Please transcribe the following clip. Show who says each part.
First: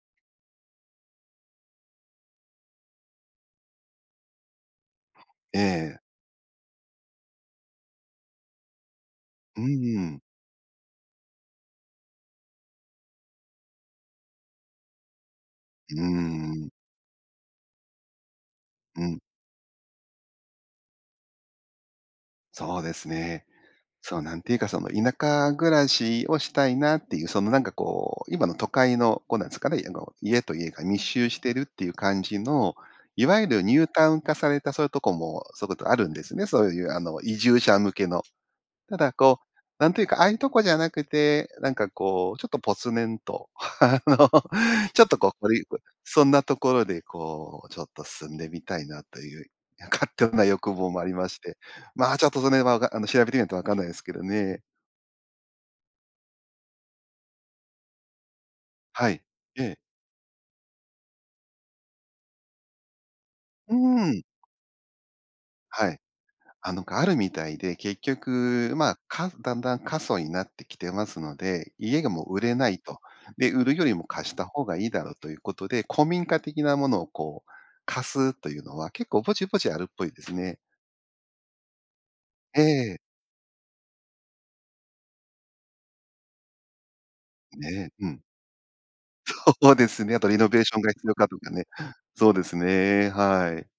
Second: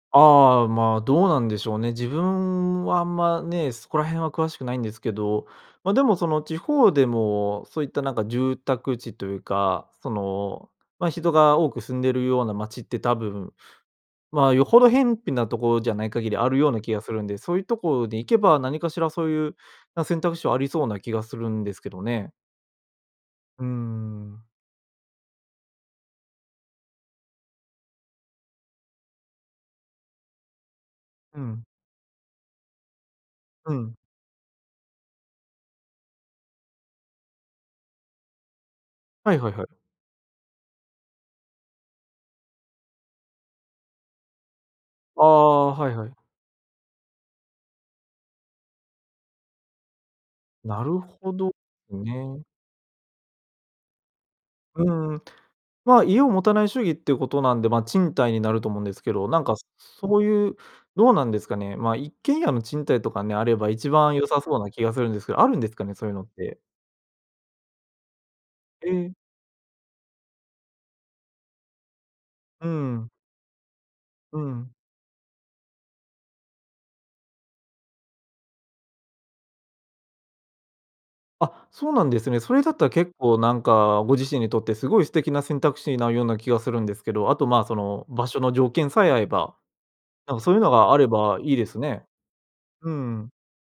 Speaker 1: ああ、ま、どうなんでしょうね。自分はあんまね、そこら辺は詳しくないんですけど、
Speaker 2: え
Speaker 1: ま、
Speaker 2: え。
Speaker 1: でも、その地方でもそういったなんか住宅地という
Speaker 2: うん
Speaker 1: か、
Speaker 2: う
Speaker 1: そ
Speaker 2: ん。
Speaker 1: の、まあ、人が多く住んでるような街って多分、まあ、よほど辺鄙なところじゃ
Speaker 2: うー
Speaker 1: ない限り、あるよ
Speaker 2: ん。
Speaker 1: うな気がするんで、そういうとこに行けば、何かし
Speaker 2: う
Speaker 1: ら
Speaker 2: ん。
Speaker 1: そういう、な選択肢はありそうな気がするんですけどね。
Speaker 2: そうですね。
Speaker 1: うー
Speaker 2: そうなん
Speaker 1: ん。
Speaker 2: て言うか、その田舎暮らしをしたいなっていう、その、なんかこう、今の都会のこう、なんですかね、家と家が密集し
Speaker 1: う
Speaker 2: てる
Speaker 1: ん。
Speaker 2: っていう感じの、いわゆるニ
Speaker 1: う
Speaker 2: ュー
Speaker 1: ん。
Speaker 2: タウン化されたそういうとこも、そういうことあるんですね。そういうあの、移住者向けの。ただ
Speaker 1: はい
Speaker 2: こ
Speaker 1: はいはい。
Speaker 2: う、なんて言うか、ああいうとこじゃなくて、なんかこう、ちょっとぽつねんとあの、ちょっと
Speaker 1: あ
Speaker 2: こう、
Speaker 1: あ、はいはい。
Speaker 2: そんなところで、こう、ちょっと住んでみたいな、という勝手な欲
Speaker 1: な
Speaker 2: 望
Speaker 1: る
Speaker 2: もありま
Speaker 1: ほ
Speaker 2: し
Speaker 1: ど、
Speaker 2: て、
Speaker 1: ん
Speaker 2: まあ、ちょっと
Speaker 1: ね。
Speaker 2: それはわかあの、調べてみないと分かんないですけどね。
Speaker 1: うん、ま、家を持たない主義っていうことなんで、ま、賃貸になると思うんです
Speaker 2: は
Speaker 1: け
Speaker 2: い。
Speaker 1: ど、なんか
Speaker 2: ええ。
Speaker 1: そういう、どうなんですかね。まあ、一軒家の賃貸とかね、あれば
Speaker 2: うー
Speaker 1: 一番
Speaker 2: ん。
Speaker 1: 良さそうな気がするんですけど、あるんですか
Speaker 2: は
Speaker 1: ね、
Speaker 2: い。
Speaker 1: そういうのって。
Speaker 2: あのがあるみたいで、結局、
Speaker 1: え
Speaker 2: ま、
Speaker 1: え。
Speaker 2: かだんだん過疎になってきてますので、家がもう売れ
Speaker 1: う
Speaker 2: ないと。
Speaker 1: ん。
Speaker 2: で、売るよりも貸し
Speaker 1: う
Speaker 2: た方
Speaker 1: ん。
Speaker 2: がいいだろうということで、古民家的なものをこう、貸すというのは結構ぼちぼちあるっぽいですね。
Speaker 1: あ、そうなんですね。それ
Speaker 2: え
Speaker 1: だったら
Speaker 2: え。
Speaker 1: 結構なんか、ご自身にとってすごい素敵な選択肢になるような気がするんですけど、あとまあ、そ
Speaker 2: ね、
Speaker 1: の、
Speaker 2: うん。
Speaker 1: 場所の条件さえ合えば、
Speaker 2: そうですね。やっぱ
Speaker 1: な
Speaker 2: リ
Speaker 1: んか
Speaker 2: ノ
Speaker 1: そうい
Speaker 2: ベ
Speaker 1: う
Speaker 2: ー
Speaker 1: の
Speaker 2: ションが
Speaker 1: があ
Speaker 2: 必
Speaker 1: れ
Speaker 2: 要かと
Speaker 1: ば
Speaker 2: か
Speaker 1: いい
Speaker 2: ね。
Speaker 1: ですね。
Speaker 2: そうです
Speaker 1: う
Speaker 2: ね。
Speaker 1: ん。
Speaker 2: はい。